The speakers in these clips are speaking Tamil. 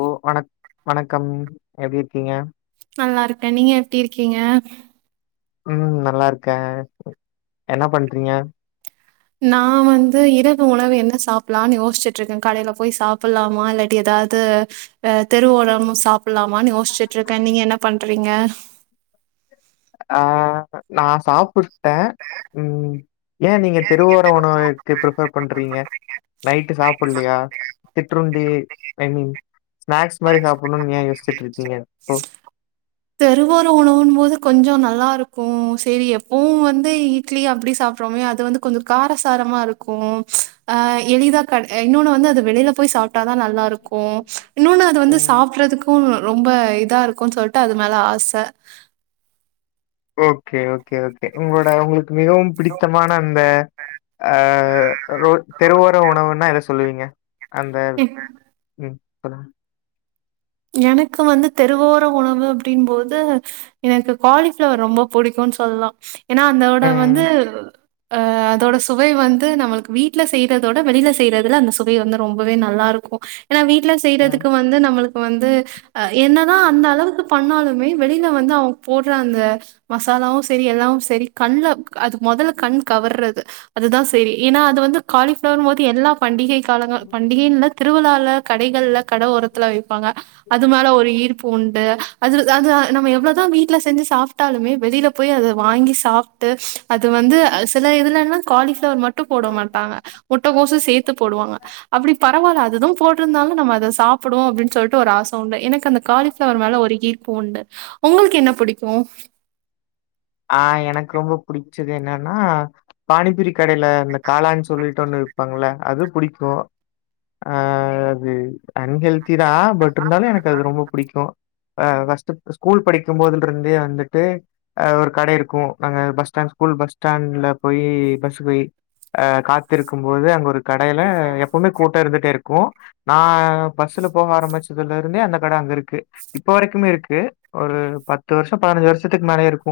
ஓ வணக் வணக்கம் எப்டிருங்கிங்க நல்லாருக்க நீங்க எப்டி இருக்கிங்க ம் நல்லார்க்க என்ன பண்றிங்க நா வந்து இரவு உணவு என்ன சாப்லான்னு யோஸ்சிட்ருக்க கடையில போய் சாப்புல்லாமா இல்லாட்டி எதாது து தெருவோரம் சாப்புல்லாமானு யோஸ்சிட்ருக்க நீங்க என்ன பண்றிங்க ஆ நா சாப்புட்டே ம் ஏ நீங்க தெருவோர உணவ எடுத்து பிரிப்பர் பண்றீங்க நைட்டு சாப்புல்லயா சிற்றுண்டி ஐ மீன் ஸ்நாக்ஸ் மாரி சாப்புன்னுன் ஏ யோஸ்சிட்ருக்கீங்க தெருவோர உணவுன்போது கொஞ்சோ நல்லா இருக்கு சேரி எப்பவு வந்து இட் லி அப்டி சாப்ரோமே அது வந்து கொஞ்சோ காரசாரமா இருக்கு அ எளிதா க இன்னோன்னு வந்து அது வெளில போய் சாப் ட்டாதா நல்லா இருக்கு இன்னொன்னு அது வந்து ம் சாப்புரதுக்கு ரொம்ப இதா இருக்குன் சொல் ட்டு அது மேல ஆச ஓகே ஓகே ஓகே உங்களோட உங்களுக்கு மிகவும் பிடித்தமான அந்த ஆ ரொ தெருவோர உணவுன்னா எத சொல்லுவீங்க அந்த ம் [unintelligible] எனக்கு வந்து தெருவோர உணவு அப்டின் போது எனக்கு காலிஃப்ளவர் ரொம்ப பிடிக்குன் சொல்லலா ஏன்னா அந்தோட ம் வந்து ஆ அதோட சுவை வந்து நம்மளுக்கு வீட்ல செய்றதோட வெளில செய்றதுல அந்த சுவை வந்து ரொம்பவே நல்லா இருக்கு ஏன்னா வீட்ல ம் செய்றதுக்கு வந்து நம்மளுக்கு வந்து அ என்னதா அந்த அளவுக்கு பண்ணாலுமே வெளில வந்து அவங் போட்றாங்க மசாலாவு செரி எல்லாமு செரி கண்ல அது மொதல்ல கண் கவர்றது அதுதா சேரி ஏனா அது வந்து காலிஃப்ளருன்போது எல்லா பண்டிகை காலங்கள் பண்டிகைன்னு இல்ல திருவிழால கடைகள்ல கட ஓரத்துல வெப் அது மேல ஒரு ஈர்ப்பு உண்டு அதுல அது நம்ம எவ்ளோதா வீட்ல செஞ்சு சாப்ட்டாலுமே வெளில போய் அத வாங்கி சாப் ட்டு அது வந்து அ சில இதுலல்லா காலிஃபளவர் மட்டு போட மாட்டாங்க முட்டகோசு சேத்து போடுவாங்க அப்படி பரவால்ல அதுதூ போட்ருந்தாலு நம்ம அத சாப்புடுவோ அப்டின் சொல்ட்டு ஒரு ஆச உண்டு எனக்கு அந்த காலிஃபிளவர் மேல ஒரு கீர்பூண்டு உங்களுக்கு என்ன புடிக்கு ஆ எனக்கு ரொம்ப புடிச்சது என்னன்னா பானிப்பூரி கடையில அந்த காளான் சொல்லீ ட் ஒன்னு விப்பாங்கள அது புடிக்கு அ அது அன்ஹெல்த் திதா பட் இருந்தாலு எனக்கு அது ரொம்ப புடிக்கு ஆ ஃபர்ஸ்ட்டு ஸ்கூல் படிக்கும் போதுல்ருந்தே வந்துட்டு அ ஒரு கடை இருக்கு நாங்க பஸ் ஸ்டாண்ட் ஸ்கூல் பஸ் ஸ்டாண்ட்ல போய் பஸ்க்கு வெயி ஆ காத்திருக்கும் போது அங்க ஒரு கடையில எப்பவுமே கூட்டோ இருந்துட்டே இருக் கு நா பஸ்ல போக ஆரம்பிச்சதுல இருந்தே அந்த கட அங்க இருக்கு இப்ப வரைக்குமே இருக்கு ஒரு பத்து வருஷ பதினஞ்சு வருஷத்துக்கு மேலயே இருக் கு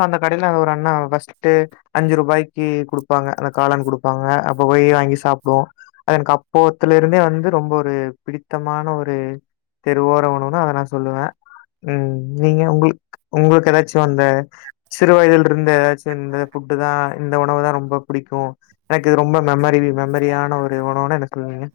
[unintelligible] அந்த கடையில ஒரு அண்ணா வஸ்ட்டு அஞ்சு ரூபாய்க்கு குடுப்பாங்க அந்த காளான் குடுப்பாங்க அப்ப போய் வாங்கி சாப்புடுவோ அதன் அப்போத்துல இருந்தே வந்து ரொம்ப ஒரு பிடித்தமான ஒரு தெருவோர உணவுன்னா அத நா சொல்லுவ ம் நீங்க உங்களுக்கு உங்களுக்கு எதாச்சு அந்த சிறு வயதில்ருந்து எதாச்சு இந்த புட்டு தா இந்த உணவு தா ரொம்ப பிடிக்கு எனக்கு இது ரொம்ப மெமரி மெமரியான ஒரு உணவுன்னா என்ன சொல்லுவீங்க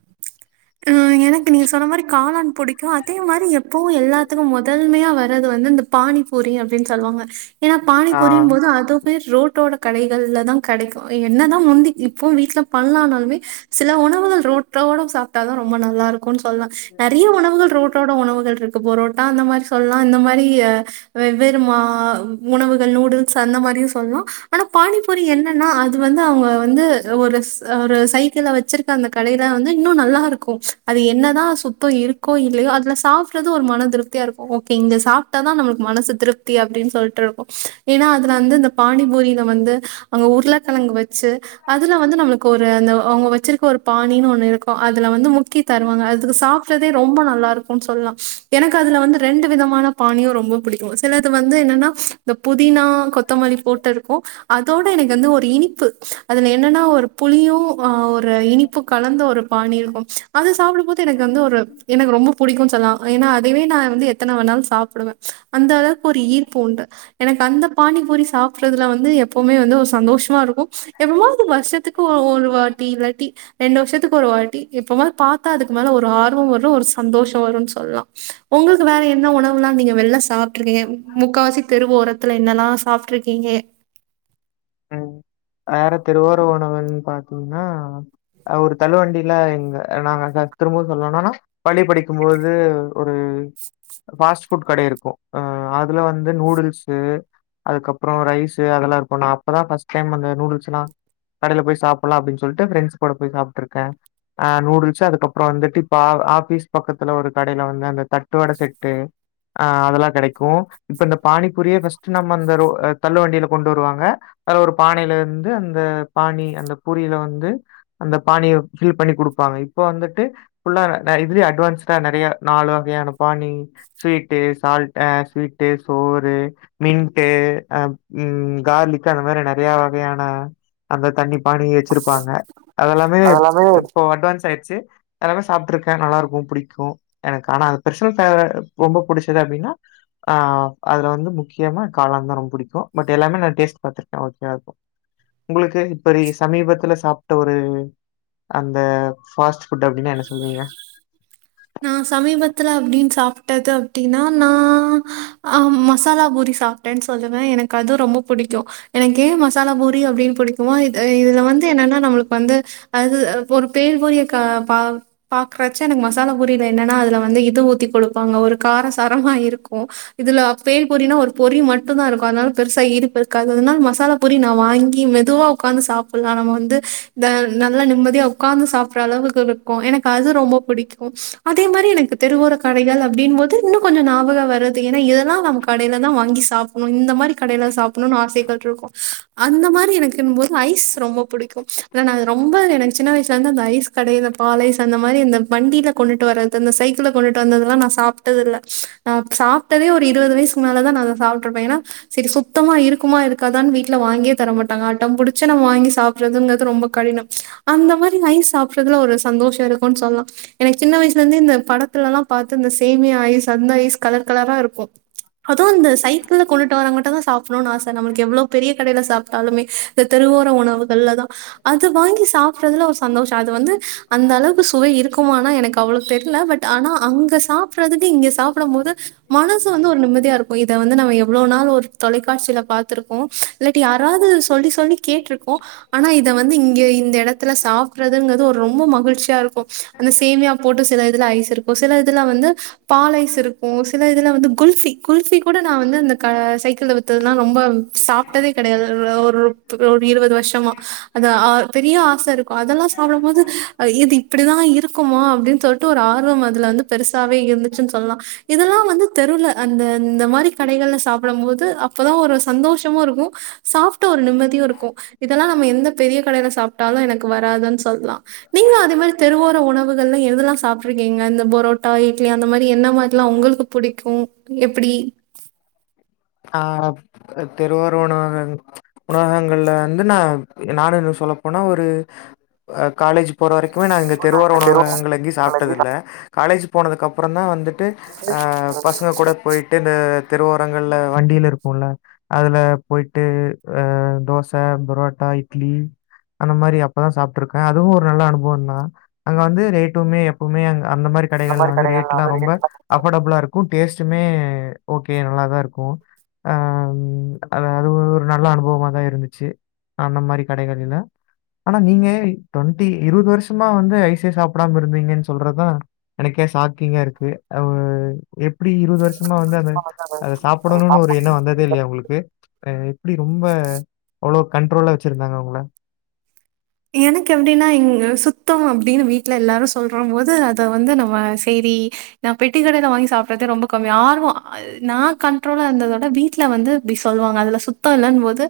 ஆ எனக்கு நீங்க சொன்ன மாரி காளான் பிடிக்கு அதே மாரி எப்பவு எல்லாத்துக்கு முதல்மையா வ அதாது வந்து இந்த பானிபூரி அப்டின் சொல்லுவாங்க ஏன்னா ஆ பானிபூரியின் போது அது ரோட்டோட கடைகள்ல தா கடைக்கு என்னதா முந்தி இப்பவு வீட்ல பண்லானாலுமே சில உணவுகள் ரோட்டோரோ சாப் ட்டாதா ரொம்ப நல்லா இருக்குன் சொல்லலா நறைய உணவுகள் ரோட்டோட உணவுகள்ருக் பொரோட்டா அந்த மாரி சொல்லா இந்த மாரி வெவ்வேறு மா உணவுகள் நூடுல்ஸ் அந்த மாரியு சொல்லா ஆனா பானி பூரி என்னன்னா அது வந்து அவுங்க வந்து ஒரு ஒரு சைக்கிள வச்சிருக்க அந்த கடைல வந்து இன்னு நல்லா இருக்கு அது என்னதா சுத்தோ இருக்கோ இல்லயோ அதுல சாப்றது து ஒரு மன திருப்தியா இருக்கு ஓகே இங்க சாப்ட்ட தா நமளுக்கு மனசு திருப்தி அப்டின் சொல்ட்ருக்கு ஏனா அதுல வந்து அந்த பானிபூரில வந்து அங்க உருளக்கெழங்கு வச்சு அதுல வந்து நம்மளுக்கு ஒரு அந்த அவுங்க வச்சுருக்க ஒரு பானின் ஒண்ணு இருக்கு அது அதுல வந்து முக்கி தருவாங்க அதுக்கு சாப்பற்றதே ரொம்ப நல்லாருக் குன் சொல்லா எனக்கு அதுல வந்து ரெண்டு விதமான பானியு ரொம்ப புடி க்கு சிலது வந்து என்னன்னா இந்த புதினா கொத்தமல்லி போட்டு இருக்கு அதோட எனக்கு வந்து ஒரு இனிப்பு அதுல என்னன்னா ஒரு புளியு அ ஒரு இனிப்பு கலந்த ஒரு பானி இரு அது சாப்டம் போது எனக்கு வந்து ஒரு எனக்கு ரொம்ப புடிக்குன் சொல்லா ஏனா அதுவே நா வந்து எத்தன வேணாலு சாப்டுவே அந்த அளவுக்கு ஒரு ஈர்ப்பு உண்டு எனக்கு அந்த பானிபூரி சாப்பற்றதுல வந்து எப்பவுமே வந்து ஒரு சந்தோஷமா இருக்கு எப்பமாது வருஷத்துக் கு ஒருவாட்டி இல்லாட்டி ரெண்டு வருஷத்துக்கு ஒரு வாட்டி எப்பமாது பாத்தா அதுக்கு மேல ஒரு ஆர்வ வரு ஒரு சந்தோஷம் வருன் சொல்லா ஒங்களுக்கு வேற என்ன உணவலா நீங்க வெள்ல சாப்ட்ருக்கீங்க முக்காவாசி தெருவோர த்துல என்னல்லா சாப்ட்ருக்கீங்க ம் வேற தெருவோர உணவுன் பாத்தோனா அ ஒரு தள்ளுவண்டில எங்க நாங்க க திரும்பவு சொல்வோ என்னானா பள்ளி படிக்கும்போது ஒரு ஃபாஸ்ட் ஃபுட் கட இருக்கு அ அதுல வந்து நூடுல்ஸு அதுக்கப்பறோ ரைஸு அதல்லா இருக்கு நா அப்பதா ஃபர்ஸ்ட் டைம் நா அந்த நூடுல்ஸ்ஸலா கடேல போய் சாப்பல்லா அப்டின் சொல்ட்டு ஃரெண்ட்ஸ் கூட போய் சாப்ட்ருக்கே அ நூடுல்ஸ்ஸு அதுக்கப்பறோ வந்துட்டு பால் ஆஃபீஸ் பக்கத்துல ஒரு கடேல வந்து அந்த தட்டு வட செட்டு அ அதல்லா கெடைக்கு இப்ப இந்த பானிபூரியே ஃபஸ்ட்டு நம்ம அந்த ரோ தள்ள வண்டில கொண்டு வருவாங்க அது ஒரு பானைல இருந்து அந்த பானி அந்த பூரில வந்து அந்த பானிய ஃபில் பண்ணி குடுப்பாங்க இப்ப வந்துட்டு ஃபுல்லா அ இதுலயே அட்வான்ஸ்டா நெறைய நாலு வகையான பானி ஸ்வீட்டு சால்டு அ ஸ்வீட்டு சோறு மின்ட்டு அ ம் கார்லிக் அந்த மாரி நெறையா வகையான அந்த தண்ணி பானி வச்சிருப்பாங்க அதெல்லாமே இப்போ அட்வான்ஸாயிடுச்சு அதல்லா சாப்ட்ருக்கே நல்லாருக்கு புடிக்கு எனக்கு ஆனா அது பெர்சனல் ஃபேவ ரொம்ப புடுச்சது அப்டினா ஆ அதுல வந்து முக்கியமா காளான்ந்தா ரொம்ப புடிக்கு பட் எல்லாமே நா டேஸ்ட் பாத்துருக்கே ஓகேவா இருக்கு ஒங்களுக்கு இப்ப ரீ சமீபத்துல சாப்ட்ட ஒரு அந்த ஃபாஸ்ட்டு ஃபுட்டு அப்டினா என்ன சொல்வீங்க நா சமீபத்துல அப்டின் சாப்ட்டது அப்டினா நா ஆ மசாலா பூரி சா ப்டேன் சொல்லுவே எனக்கு அது ரொம்ப புடிக்கு எனக்கு ஏ மசாலா பூரி அப்டின் புடிக்குமா இது இதுல வந்து என்னான்னா நம்மளுக்கு வந்து அது ஒரு பேல்பூரிய க பா பாக்குறச்ச எனக்கு மசா மசால பூரில என்னான்னா அதுல வந்து இது ஊத்தி குடுப்பாங்க ஒரு காரசாரமா இருக்கு இதுல பேல்பூரினா ஒரு பொறி மட்டுந்தா இருக்கு அதுனால பெருசா ஈர்ப்பு இருக்காது அதுனால மசாலா பூரி நா வாங்கி மெதுவா உக்காந்து சாப்பல்லா நம்ம வந்து த நல்ல நிம்மதியா உக்காந்து சாப்பற்ற அளவுக்கு இரு க்கு எனக்கு அது ரொம்ப புடிக்கு அதே மாதிரி எனக்கு தெருவோர கடைகள் அப்டின் போது இன்னு கொஞ்ச ஞாபக வருது ஏன்னா இதெல்லா நமக்கு கடையில தா வாங்கி சாப்டணு இந்த மாதிரி கடைல சாப்டணும்னு ஆசைகள் இருக்கும் அந்த மாதிரி இருக்குன் போது ஐஸ் ரொம்ப புடிக்கும்ன் ஏன்னா நாங்க ரொம்ப எனக்கு சின்ன வயசுல இருந்து அந்த ஐஸ் கடையில பால்ஸ் அந்த மாதிரி இந்த வண்டியில கொண்டுட்டு வரது இந்த சைக்கிள கொண்டுட்டு வந்ததல்லா நா சாப்பட்டதுல்ல நா சாப்ட்டதே ஒரு இருபது வயசு மோலதா நா அத சாப்ட்டு இருப்ப ஏன்னா சரி சுத்தமா இருக்குமா இருக்காதான்னு வீட்டுல வாங்கியே தர மாட்டாங்க அடம் புடிச்சி நம்ம வாங்கி சாப்ப சாப்புத்துறன்னு ரொம்ப கடின அந்த மாதிரி ஐஸ் சாப்பறதுல ஒரு சந்தோஷ இருக்கும்ன்னு சொல்லா எனக்கு சின்ன வயசுல இருந்தே இந்த படத்துல எல்லா பார்த்து இந்த சேமியா ஐஸ் அந்த ஐஸ் கலர் கலரா இருக்கும் அதுவும் இந்த சைக்கிள்ல கொண்டுட்டு வர்றங்கிட்ட தா சாப்டணும்னு ஆசை நம்மளுக்கு எவ்வளோ பெரிய கடையில சாப்ட்டாலுமே இந்த தெருவோர உணவுகள் அதா அது வாங்கி சாப்படுறதுல ஒரு சந்தோஷ அது வந்து அந்த அளவு சுவை இருக்கும் இருக்குமான்னா எனக்கு அவ்வள தெரில பட் ஆனா அங்க சாப்டுறதுக்கு இங்க சாப்புடும் போது மனசு வந்து ஒரு நிம்மதியா இருக்கும் இத வந்து நம்ம எவ்ளோ நாள் ஒரு தொலைக்காட்சியில பாத்துருக்கோ இல்லாட்டி யாராவது சொல்லி சொல்லி கேட்டிருக்கோ ஆனா இத வந்து இங்க இந்த இடத்துல சாப்றதுங்கறது ஒரு ரொம்ப மகிழ்ச்சியா இருக்கும் இந்த சேமியா போட்டு சில இதுல ஐசு இருக்கும் சில இதுல வந்து பாலைஸ் இருக்கும் சில இதுல வந்து குல்பி குல்ஃபி கூட நா வந்து அந்த சைக்கிள் வ அதுன்னா ரொம்ப சாப்ட்டதே கிடையாது ஒரு இருபது வருஷமா அது பெரிய ஆசை இருக்கும் அதெல்லா சாப்டும் போது இது இப்டிதான் இரு இருக்குமா அப்டின்னு சொல்லிட்டு ஒரு ஆர்வம் அதுல வந்து பெருசாவே இருந்துச்சுன்னு சொல்லலா இதெல்லா வந்து தெருள அந்த இந்தந்த மாதிரி கடைகள்ல சாப்டும் போது அப்பதா ஒரு சந்தோஷமும் இருக்கும் சாப்ட்ட ஒரு நிம்மதியும் இருக்கும் இதெல்லாம் நம்ம எந்த பெரிய கடையில சாப்பிட்டாலும் எனக்கு வராதுன்னு சொல்ல எல்லாம் நீங்க அதே மாதிரி தெருவோற உணவு கள்ாம் எதெல்லா சாப்ட்டு இருக்கீங்க இந்த பொரோட்டா இட்லி அந்த மாதிரி என்ன மாதிரில்லா உங்களுக்கு புடிக்கும் எப்டி ஆ தெருவார உணவக உணவகங்கள்ல வந்து நா நானு இன்னோ சொல்லப்போனா ஒரு காலேஜ் போற வரைக்குமே நா இங்க தெருவோர உணவகங்கள் எங்கி சாப்ட்டது இல்ல காலேஜ் போனதுக்கு அப்பற தா வந்து வந்துட்டு அ பசங்க கூட போயிட்டு தெருவோரங்கள்ல வண்டியில இருக்கும்ல அதுல போயிட்டு அ தோச பரோட்டா இட்லி அந்த மாதிரி அப்பதா சாப்ட்டு இருக்க அதுவும் ஒரு நல்ல அனுபவம்னா அங்க வந்து ரேட்டுமே உண்மையாவ அ அந்த மாதிரி கடைகள்ல வந்து ரேட்லா ரொம்ப அஃபர்டபுளா இருக்கும் டேஸ்ட்டுமே ஓகே நல்லா தா இருக்கும் அ அது அது ஒரு நல்ல அனுபவமா தா இருந்துச்சு அந்த மாதிரி கடைகள்ல ஆனா நீங்க டுவெண்ட்டி இருபது வருஷமா வந்து ஐசே சாப்டாம இருந்தீங்கன்னு சொல்றதா எனக்கே சாக்கிங்கா எப்டி இருபது வருஷமா வந்து அத சாப்ப வந்ததே இல்லயா உங்களுக்கு எப்டி ரொம்ப அவ்ளோ கண்ட்ரோல வச்சிருந்தாங்க உங்கள எனக்கு எப்டின்னா இங்க சுத்த அப்டின்னு வீட்டு்ல எல்லாரு சொல்ற போது அத வந்து நம்ம சேரி நா பெட்டி கடைையில வாங்கி சாப்றதே ரொம்ப கம்மி ஆர்வ நான் கண்ட்ரோலா இருந்ததோட வீட்டுல வந்து இப்டி சொல்லுவாங்க அதுல சுத்த இல்லன்னு போது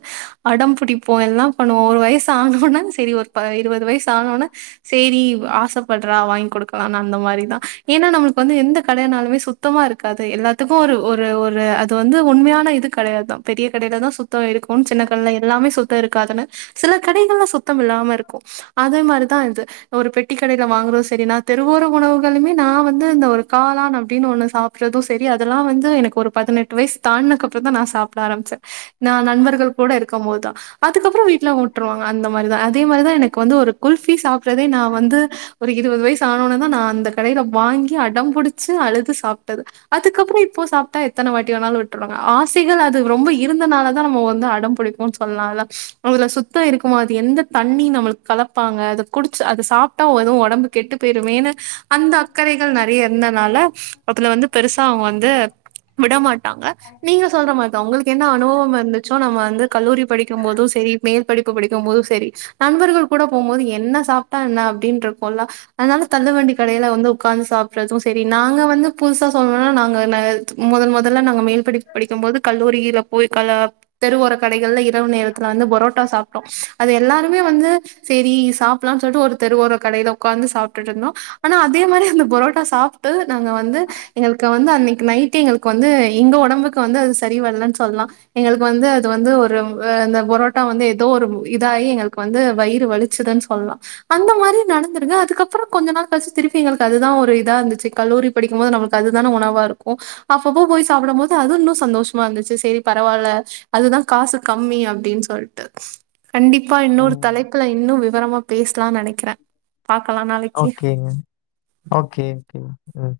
அடம் பிடிப்போம் எல்லா பண்ணுவோ ஒரு வயசு ஆன்னோன்ன சரி ஒரு இருபது வயசு ஆன்னோன்னே சரி ஆசைப்படுறா வாங்கி கொடுக்கலாம்னு அந்த மாதிரிதா ஏன்னா நம்மளுக்கு வந்து எந்த கடையனாலுமே சு சுத்தமா இருக்காது எல்லாத்துக்கும் ஒரு ஒரு ஒரு அது வந்து உண்மையான இது கடையாது தா பெரிய கடையில தா சுத்த சுத்தம் இருக்கும் சின்ன கடையில எல்லாமே சுத்தம் இருக்காதுண்ணு சில கடைகள்ல சுத்தம் இல்லாம இருக்கும் அதே மாதிரிதா இது ஒரு பெட்ட கடையில வாங்குறோ சரி நா தெருவோர உணவுகளுமே நா வந்து இந்த ஒரு காளான் அப்டின்னு ஒண்ணு சாப் சப்புறது சேரி அதெல்லா வந்து எனக்கு ஒரு பதினெட்டு வயசு தான்னதுக்கு அப்றம் தா நா சாப்ட ஆரம்பிச்சே நா நண்பர்கள் கூட இருக்கு போதுதா அதுக்கப்பறோ வீட்ல விட்றோ மாரி தா அதே மாரிதா எனக்கு வந்து ஒரு குல்பி சாப்பிறதே நா வந்து ஒரு இருவது வயசு ஆனோனதா நான் அந்த கடையில வாங்கி அடம் பிடிச்சு அழுது சாப்டது அதுக்கப்றோ இப்போ சாப் டா எத்தன வாட்டி வேணாலு விட்டுவாங்க ஆசைகள் அது ரொம்ப இருந்தனால தா நம்ம வந்து அடம் பிடிக்கு சொல்லலால அதுல சுத்தோ இருக்குமா அது எந்த தண்ணி நம்மளுக்கு கலப்பாங்க அத குடிச் அத சாப் ட்டா எது ஒடம்பு கெட்டு போயிருமேன்னு அந்த அக்கறைகள் நெறைய இருந்தனால அதுல வந்து பெருசா அவுங்க வந்து விடமாட்டாங்க நீங்க சொல்ற மாரிதா உங்களுக்கு என்ன அனுபவம் இருந்துச்சோ நம்ம வந்து கல்லூரி படிக்கு போது சேரி மேல் படிப்பு படிக் போது சேரி நண்பர்கள் கூட போகுபோது என்ன சாப்டா என்ன அப்டினு இருக்கும்ல்ல அதனால தள்ளு வண்டி கடையில வந்து உட்கார்ந்து சாப்புறது சேரி நாங்க வந்து புதுசா சொல்லனும்னா நாங்க முதல் முதல்ல நாங்க மேல் படி படிக்கு போது கல்லூரியில போய் கல தெருஓர கடைகள்ல இரவு நேரத்துல வந்து புரோட்டா சாப்டோ அது எல்லாருமே வந்து சேரி சாப்டலாம்னு சொல்லிட்டு ஒரு தெரு ஓர கடையில உட்காந்து சாப்ட்டு இருந்தோ ஆனா அது அதே மாரி அந்த புரோட்டா சாப்டு நாங்க வந்து எங்களுக்கு வந்து அன்னைக்கு நைட் எங்களுக்கு வந் வந்து எங்க ஒடம்புக்கு வந்து அது சரி வரலன்னு சொல்லலா எங்களுக்கு வந்து அது வந்து ஒரு ஆ இந்த புரோட்டா வந்து ஏதோ ஒரு இதாயி எங்களுக்கு வந்து வயிறு வலிச்சுதுன்னு சொல்லலா அந்த மாரி நடந்துருக்கு அதுக்கப்றோ கொஞ்ச நாள் கழிச்சு திருப்பி எங்களுக்கு அதுதா ஒரு இதா இருந்துச்சு கல்லூரி படிக்குபோது நமக்கு அதுதான உணவா இருக்கு அப்பப்ப போய் சாப்டும் போது அதுவு இன்னோ சந்தோஷமா இருந்துச்சு சேரி பரவாயில்ல அதுதா காசு கம்மி அப்டின்னு சொல்லிட்டு கண்டிப்பா இன்னொரு ம். தலைப்புல இன்னு விவரமா பேசலாம்னு நெனைக்கிறே பாக்கலா நாளைக் ஓகேங்க ஓகே ஓகே ம்